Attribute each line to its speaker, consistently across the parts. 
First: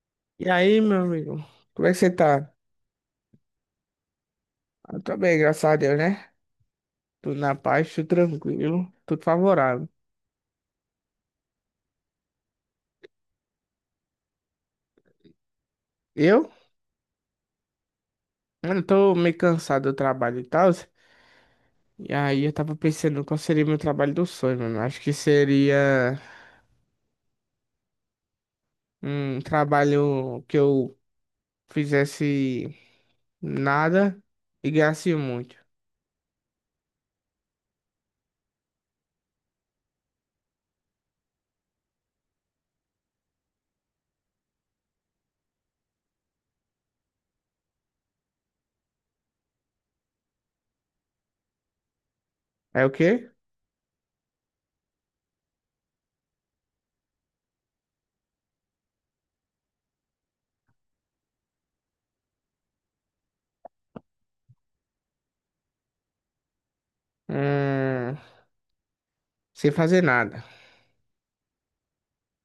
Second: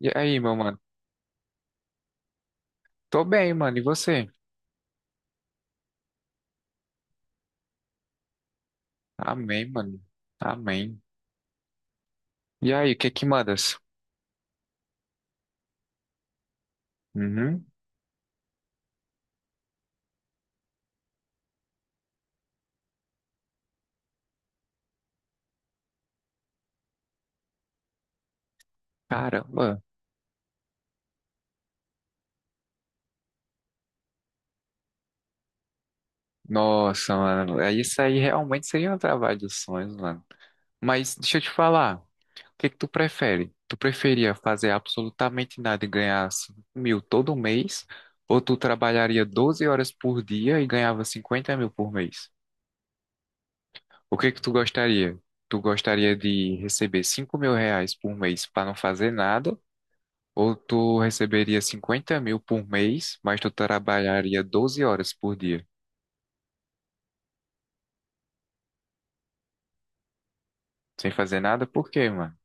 Speaker 1: E aí,
Speaker 2: E
Speaker 1: meu mano?
Speaker 2: aí, meu amigo, como é que você tá?
Speaker 1: Tô bem, mano. E você?
Speaker 2: Eu tô bem, graças a Deus, né? Tudo na paz, tudo tranquilo, tudo
Speaker 1: Amém,
Speaker 2: favorável.
Speaker 1: mano. Amém. E aí, o que que mandas?
Speaker 2: Eu?
Speaker 1: Uhum.
Speaker 2: Mano, eu tô meio cansado do trabalho e tal. E aí eu tava pensando qual seria meu trabalho do sonho, mano. Acho que seria um
Speaker 1: Caramba.
Speaker 2: trabalho que eu fizesse nada e ganhasse muito.
Speaker 1: Nossa, mano. Isso aí realmente seria um trabalho dos sonhos, mano. Mas deixa eu te falar. O que que tu prefere? Tu preferia fazer absolutamente nada e ganhar 5 mil todo mês? Ou tu trabalharia 12 horas por dia e ganhava 50 mil por mês?
Speaker 2: É o quê?
Speaker 1: O que que tu gostaria? Tu gostaria de receber 5 mil reais por mês para não fazer nada? Ou tu receberia 50 mil por mês, mas tu trabalharia 12 horas por dia,
Speaker 2: Hum, Sem fazer nada.
Speaker 1: sem fazer nada? Por quê, mano?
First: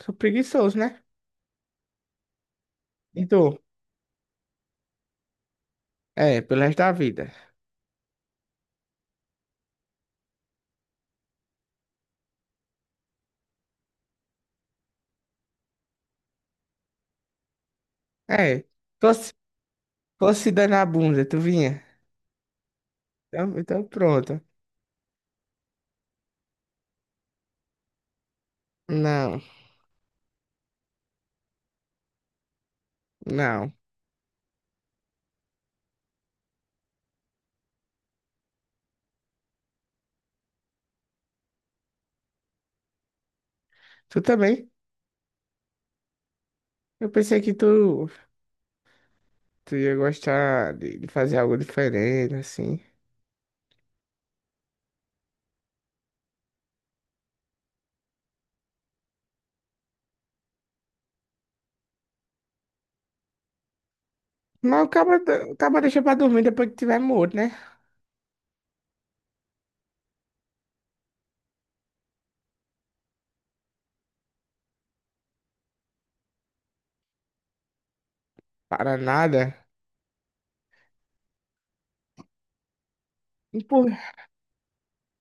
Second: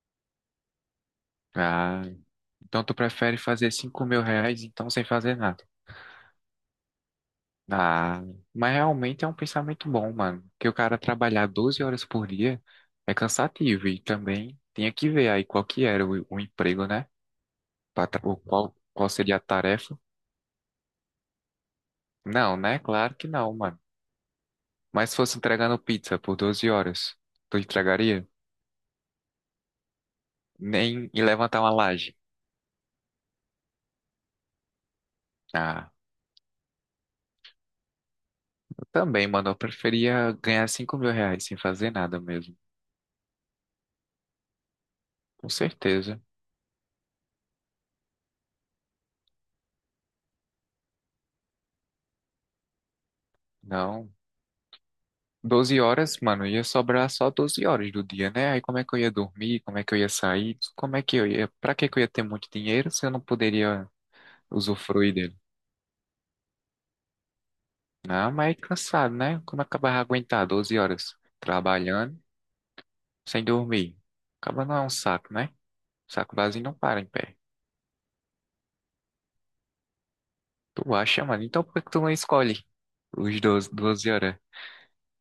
Speaker 2: Sou preguiçoso, né?
Speaker 1: Ah, então tu prefere
Speaker 2: Então,
Speaker 1: fazer 5 mil reais, então sem fazer nada.
Speaker 2: é, pelo resto da vida.
Speaker 1: Ah, mas realmente é um pensamento bom, mano. Que o cara trabalhar 12 horas por dia é cansativo e também tinha que ver aí qual que era o emprego, né? O
Speaker 2: É.
Speaker 1: qual
Speaker 2: Tô,
Speaker 1: seria a tarefa?
Speaker 2: Fosse dar na bunda, tu vinha?
Speaker 1: Não, né? Claro que não,
Speaker 2: Então,
Speaker 1: mano.
Speaker 2: então pronto.
Speaker 1: Mas se fosse entregando pizza por 12 horas, tu entregaria?
Speaker 2: Não,
Speaker 1: Nem e levantar uma laje.
Speaker 2: não.
Speaker 1: Ah, eu também, mano. Eu preferia ganhar 5 mil reais sem fazer nada mesmo.
Speaker 2: Tu também?
Speaker 1: Com certeza.
Speaker 2: Eu pensei que tu ia gostar de fazer algo diferente, assim.
Speaker 1: Não. 12 horas, mano, ia sobrar só 12 horas do dia, né? Aí como é que eu ia dormir? Como é que eu ia sair? Como é que eu ia. Pra que que eu ia ter muito dinheiro se eu não poderia
Speaker 2: Mas o
Speaker 1: usufruir
Speaker 2: cara,
Speaker 1: dele?
Speaker 2: o cara deixa pra dormir depois que tiver morto, né?
Speaker 1: Não, mas é cansado, né? Como é que eu vai aguentar 12 horas trabalhando sem dormir? Acaba não é um saco, né? Saco vazio não para em pé.
Speaker 2: Para nada.
Speaker 1: Tu acha, mano? Então por que que tu não escolhe os
Speaker 2: E
Speaker 1: doze, doze horas?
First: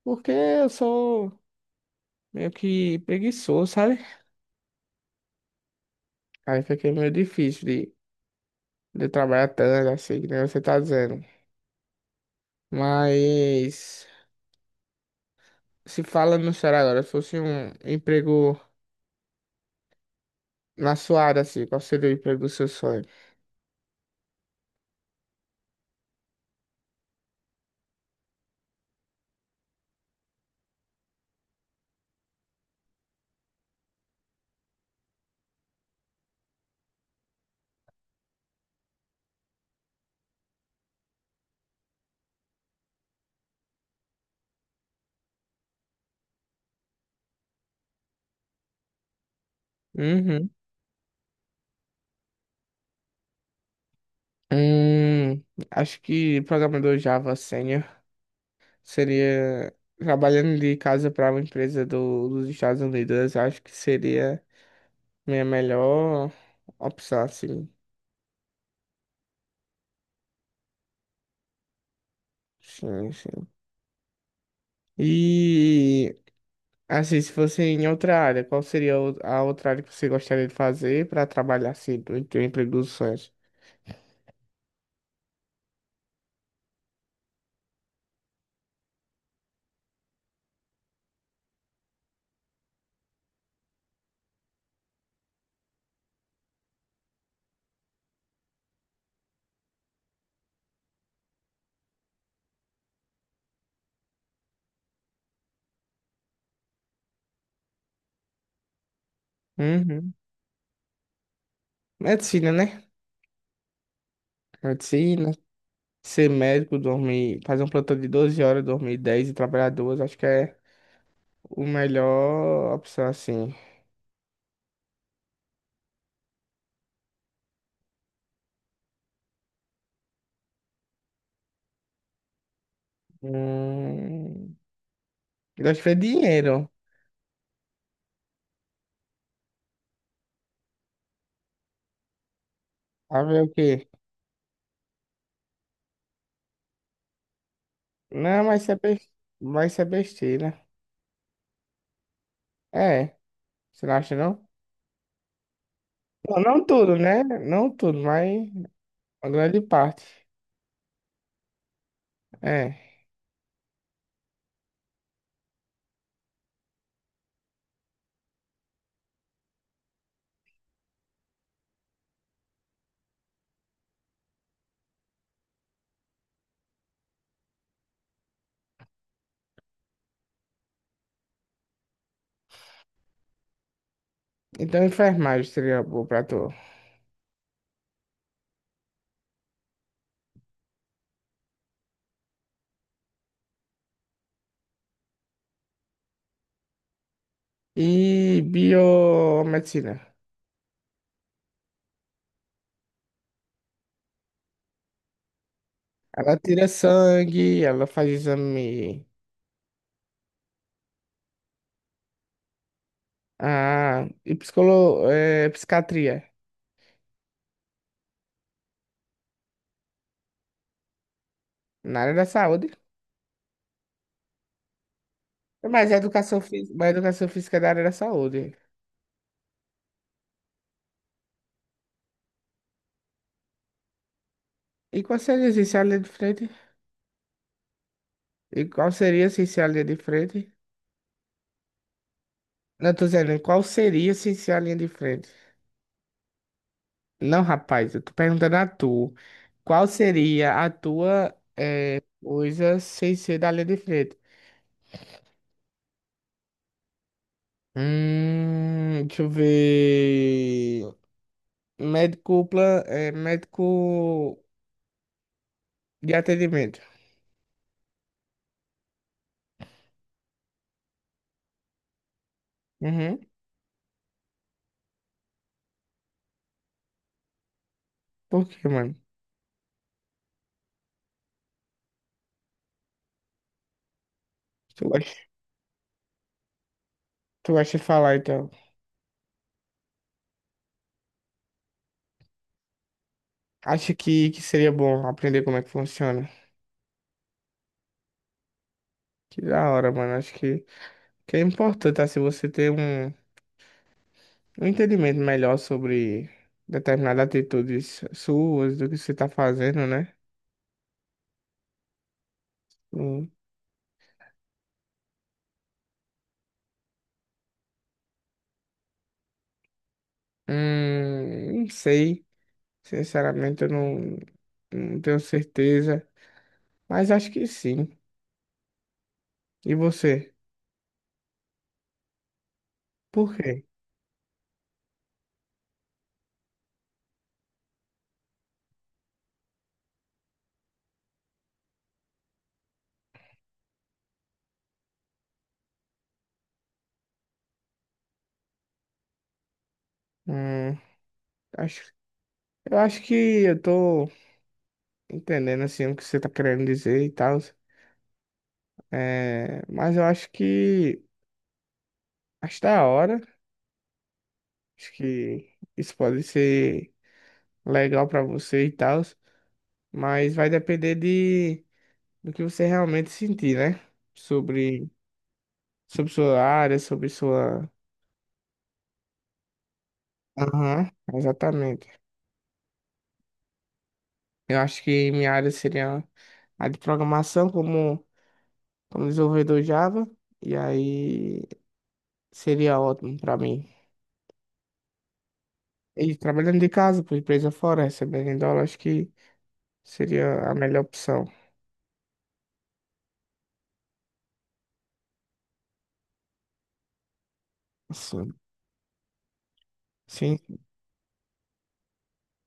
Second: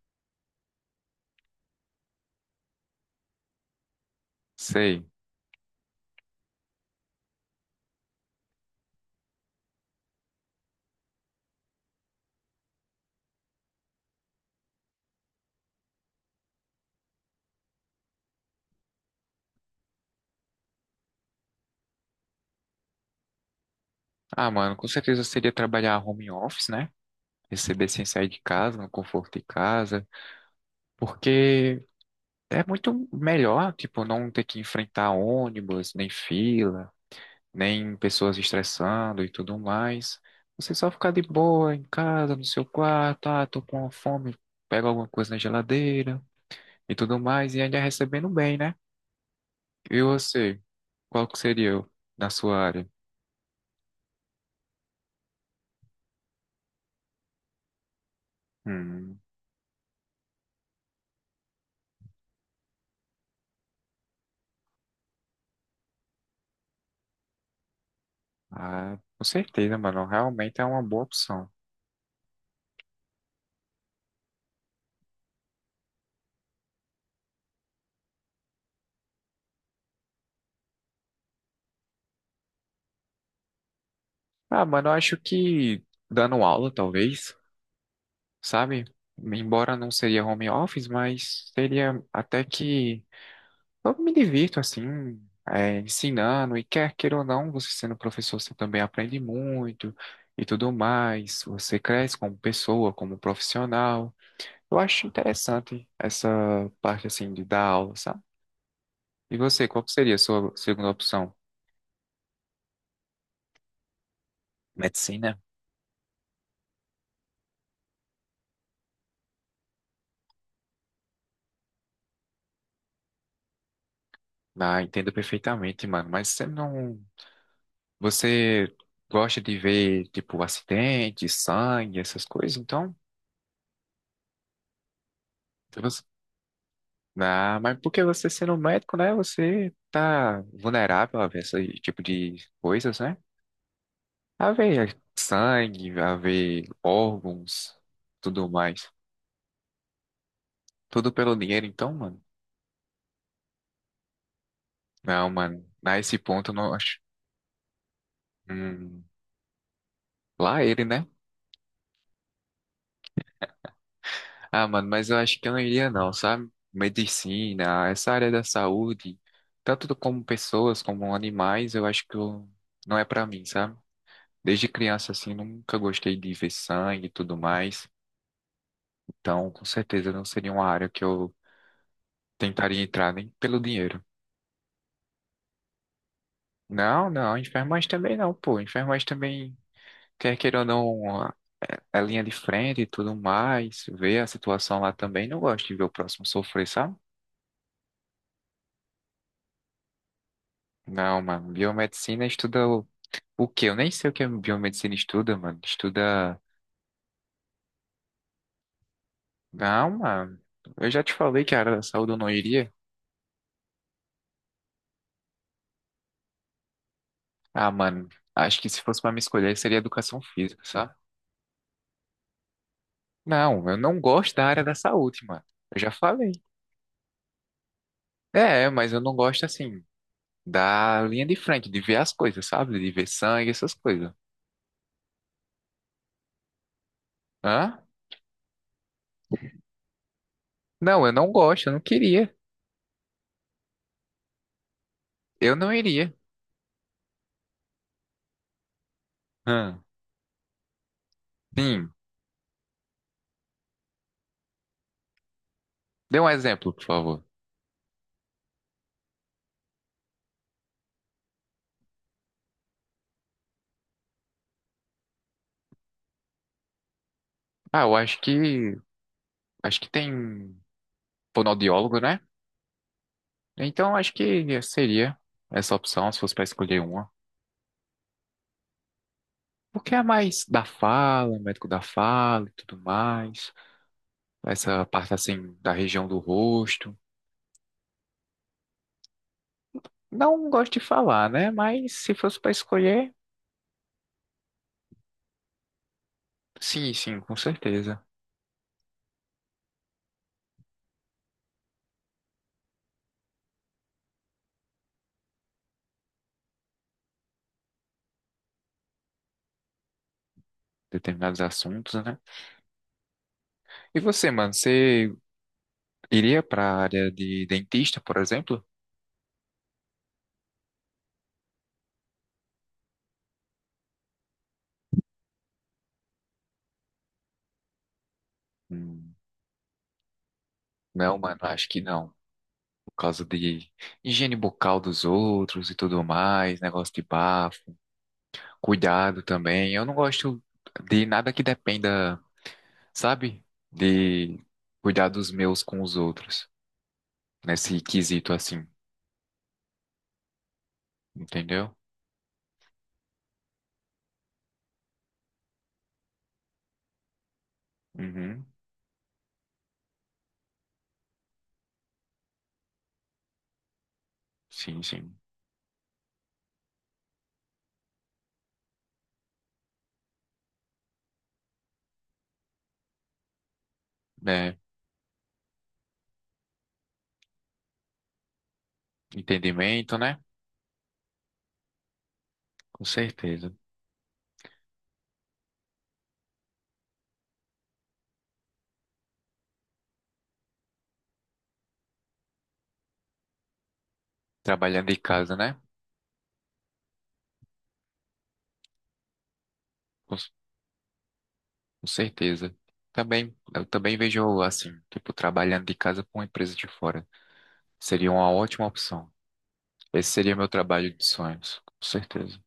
Speaker 2: porque eu sou meio que preguiçoso, sabe?
Speaker 1: Sei.
Speaker 2: Aí fica meio difícil de eu trabalhar tanto, assim, que nem você tá dizendo. Mas, se fala no sério agora, se fosse um emprego. Na sua área, assim, qual seria o emprego do seu sonho?
Speaker 1: Ah, mano, com certeza seria trabalhar home office, né? Receber sem sair de casa, no conforto de casa, porque é muito melhor, tipo, não ter que enfrentar ônibus, nem fila, nem pessoas estressando e tudo mais. Você só ficar de boa em casa, no seu quarto, ah, tô com uma fome, pega alguma coisa na geladeira e tudo mais, e ainda recebendo bem, né? E
Speaker 2: Uhum.
Speaker 1: você, qual que seria na sua área?
Speaker 2: Hum, Acho que programador Java Senior
Speaker 1: Hum,
Speaker 2: seria trabalhando de casa para uma empresa dos Estados Unidos. Acho que seria minha melhor opção, assim.
Speaker 1: ah, com certeza, mano, realmente é uma boa opção.
Speaker 2: Sim, sim. E, assim, se fosse em outra área, qual seria a outra área que você gostaria de fazer para trabalhar, assim, do emprego dos sonhos?
Speaker 1: Ah, mano, eu acho que dando aula, talvez, sabe? Embora não seria home office, mas seria até que eu me divirto, assim, é, ensinando, e quer queira ou não, você sendo professor, você também aprende muito e tudo mais, você cresce como pessoa, como profissional. Eu acho interessante essa parte, assim, de dar aula, sabe? E você, qual que
Speaker 2: Uhum.
Speaker 1: seria a sua segunda opção?
Speaker 2: Medicina, né? Medicina.
Speaker 1: Medicina?
Speaker 2: Ser médico, dormir, fazer um plantão de 12 horas, dormir 10 e trabalhar duas, acho que é o melhor opção, assim.
Speaker 1: Ah, entendo perfeitamente, mano, mas você não. Você gosta de ver, tipo, acidente, sangue, essas coisas? Então,
Speaker 2: Hum, eu
Speaker 1: se
Speaker 2: acho que é
Speaker 1: você...
Speaker 2: dinheiro.
Speaker 1: Ah, mas porque você sendo um médico, né? Você tá vulnerável a ver esse tipo de coisas, né?
Speaker 2: A ver o quê?
Speaker 1: A ver sangue, a ver órgãos,
Speaker 2: Não,
Speaker 1: tudo mais.
Speaker 2: mas isso é besteira.
Speaker 1: Tudo pelo dinheiro, então, mano.
Speaker 2: É, você não acha, não?
Speaker 1: Não, mano. A esse
Speaker 2: Não,
Speaker 1: ponto, eu
Speaker 2: não
Speaker 1: não
Speaker 2: tudo,
Speaker 1: acho.
Speaker 2: né? Não tudo, mas
Speaker 1: Hum,
Speaker 2: uma grande parte.
Speaker 1: lá ele, né?
Speaker 2: É.
Speaker 1: Ah, mano, mas eu acho que eu não iria não, sabe? Medicina, essa área da saúde, tanto como pessoas como animais, eu acho que eu- não é pra mim, sabe? Desde criança, assim, nunca gostei de ver sangue e tudo mais. Então, com certeza, não seria uma área que eu tentaria entrar nem pelo dinheiro.
Speaker 2: Então, enfermagem seria boa pra tu.
Speaker 1: Não, Enfermagem também não, pô. Enfermagem também, quer queira ou não, é linha de frente e tudo mais. Ver a situação lá também, não gosto de ver o próximo sofrer, sabe?
Speaker 2: E biomedicina.
Speaker 1: Não, mano, biomedicina estuda o quê? Eu nem sei o que a biomedicina estuda, mano.
Speaker 2: Ela
Speaker 1: Estuda.
Speaker 2: tira sangue, ela faz exame.
Speaker 1: Ah, mano. Eu já te falei que a área da saúde eu não iria.
Speaker 2: Ah, e psiquiatria
Speaker 1: Ah, mano. Acho que se fosse pra me escolher, seria educação física, sabe?
Speaker 2: na área da saúde.
Speaker 1: Não, eu não gosto da área da saúde, mano. Eu já
Speaker 2: Mas a
Speaker 1: falei.
Speaker 2: educação física, mas a educação física é da área da saúde.
Speaker 1: É, mas eu não gosto, assim, da linha de frente, de ver as coisas, sabe? De ver sangue, essas coisas.
Speaker 2: E qual seria assim, se a linha de frente?
Speaker 1: Hã?
Speaker 2: E qual seria assim, se a linha de frente?
Speaker 1: Não, eu não gosto, eu não queria.
Speaker 2: Não, tô dizendo, qual seria assim, se a linha de frente?
Speaker 1: Eu não iria.
Speaker 2: Não, rapaz, eu tô perguntando a tu.
Speaker 1: Hã?
Speaker 2: Qual seria a tua
Speaker 1: Sim.
Speaker 2: coisa sem ser da linha de frente?
Speaker 1: Dê um exemplo, por favor.
Speaker 2: Deixa eu ver. Médico, médico de atendimento.
Speaker 1: Ah, eu acho que. Acho que tem fonoaudiólogo, né?
Speaker 2: Uhum.
Speaker 1: Então, acho que seria essa opção, se fosse para escolher uma.
Speaker 2: Por quê, mano?
Speaker 1: Porque é mais da fala, médico da fala e tudo mais. Essa
Speaker 2: Tu
Speaker 1: parte,
Speaker 2: gosta,
Speaker 1: assim, da região do rosto.
Speaker 2: tu gosta de falar, então.
Speaker 1: Não gosto de falar, né? Mas se fosse para escolher,
Speaker 2: Acha que seria bom aprender como é que funciona?
Speaker 1: sim, sim, com certeza.
Speaker 2: Que da hora, mano. Acho que é importante, assim, você ter um entendimento melhor sobre determinadas atitudes suas, do que você tá fazendo, né?
Speaker 1: Determinados assuntos, né?
Speaker 2: Hum,
Speaker 1: E você, mano, você iria para a área de dentista, por exemplo?
Speaker 2: não sei. Sinceramente, eu não tenho certeza. Mas acho que sim.
Speaker 1: Hum,
Speaker 2: E você?
Speaker 1: não, mano, acho que não. Por causa
Speaker 2: Por quê?
Speaker 1: de higiene bucal dos outros e tudo mais, negócio de bafo. Cuidado também. Eu não gosto de nada que dependa, sabe? De cuidar dos meus com os outros, nesse quesito assim,
Speaker 2: Hum,
Speaker 1: entendeu?
Speaker 2: acho, eu acho que eu tô entendendo, assim, o que você tá querendo dizer e tal.
Speaker 1: Uhum.
Speaker 2: É, mas eu acho que acho da hora.
Speaker 1: Sim,
Speaker 2: Acho
Speaker 1: sim.
Speaker 2: que isso pode ser legal pra você e tal. Mas vai depender de do que você realmente sentir, né?
Speaker 1: É,
Speaker 2: Sobre, sobre sua área, sobre sua.
Speaker 1: entendimento, né?
Speaker 2: Aham, exatamente.
Speaker 1: Com certeza.
Speaker 2: Eu acho que minha área seria a de programação como desenvolvedor Java. E aí seria ótimo pra mim.
Speaker 1: Trabalhando de casa, né?
Speaker 2: E trabalhando de casa, por empresa fora, recebendo em dólar, acho que
Speaker 1: Com
Speaker 2: seria a melhor opção.
Speaker 1: certeza. Também, eu também vejo assim, tipo, trabalhando de casa com uma empresa de fora. Seria
Speaker 2: Nossa.
Speaker 1: uma ótima opção. Esse seria
Speaker 2: Sim.
Speaker 1: meu trabalho de sonhos, com certeza.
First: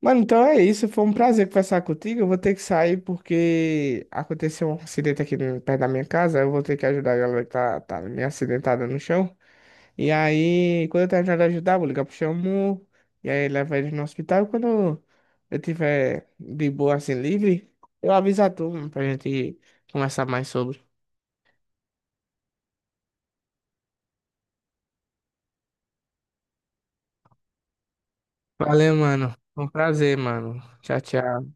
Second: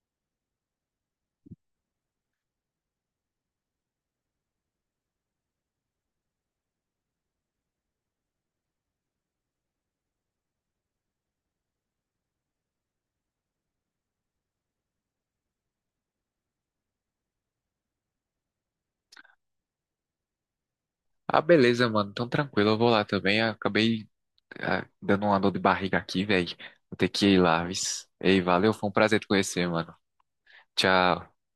Speaker 2: Mano, então é isso. Foi um prazer conversar contigo. Eu vou ter que sair porque aconteceu um acidente aqui perto da minha casa. Eu vou ter que ajudar a galera que tá meio acidentada no chão. E aí, quando eu terminar de ajudar, eu vou ligar pro Xamu. E aí, leva ele no hospital. Quando eu tiver de boa, assim, livre, eu aviso a turma pra gente conversar mais sobre.
Speaker 1: Ah, beleza, mano. Então tranquilo, eu vou lá também. Acabei Ah, dando uma dor de barriga aqui, velho. Vou ter que ir lá, vis. Ei, valeu, foi um
Speaker 2: Valeu,
Speaker 1: prazer te
Speaker 2: mano. Foi
Speaker 1: conhecer,
Speaker 2: um
Speaker 1: mano.
Speaker 2: prazer, mano. Tchau,
Speaker 1: Tchau.
Speaker 2: tchau.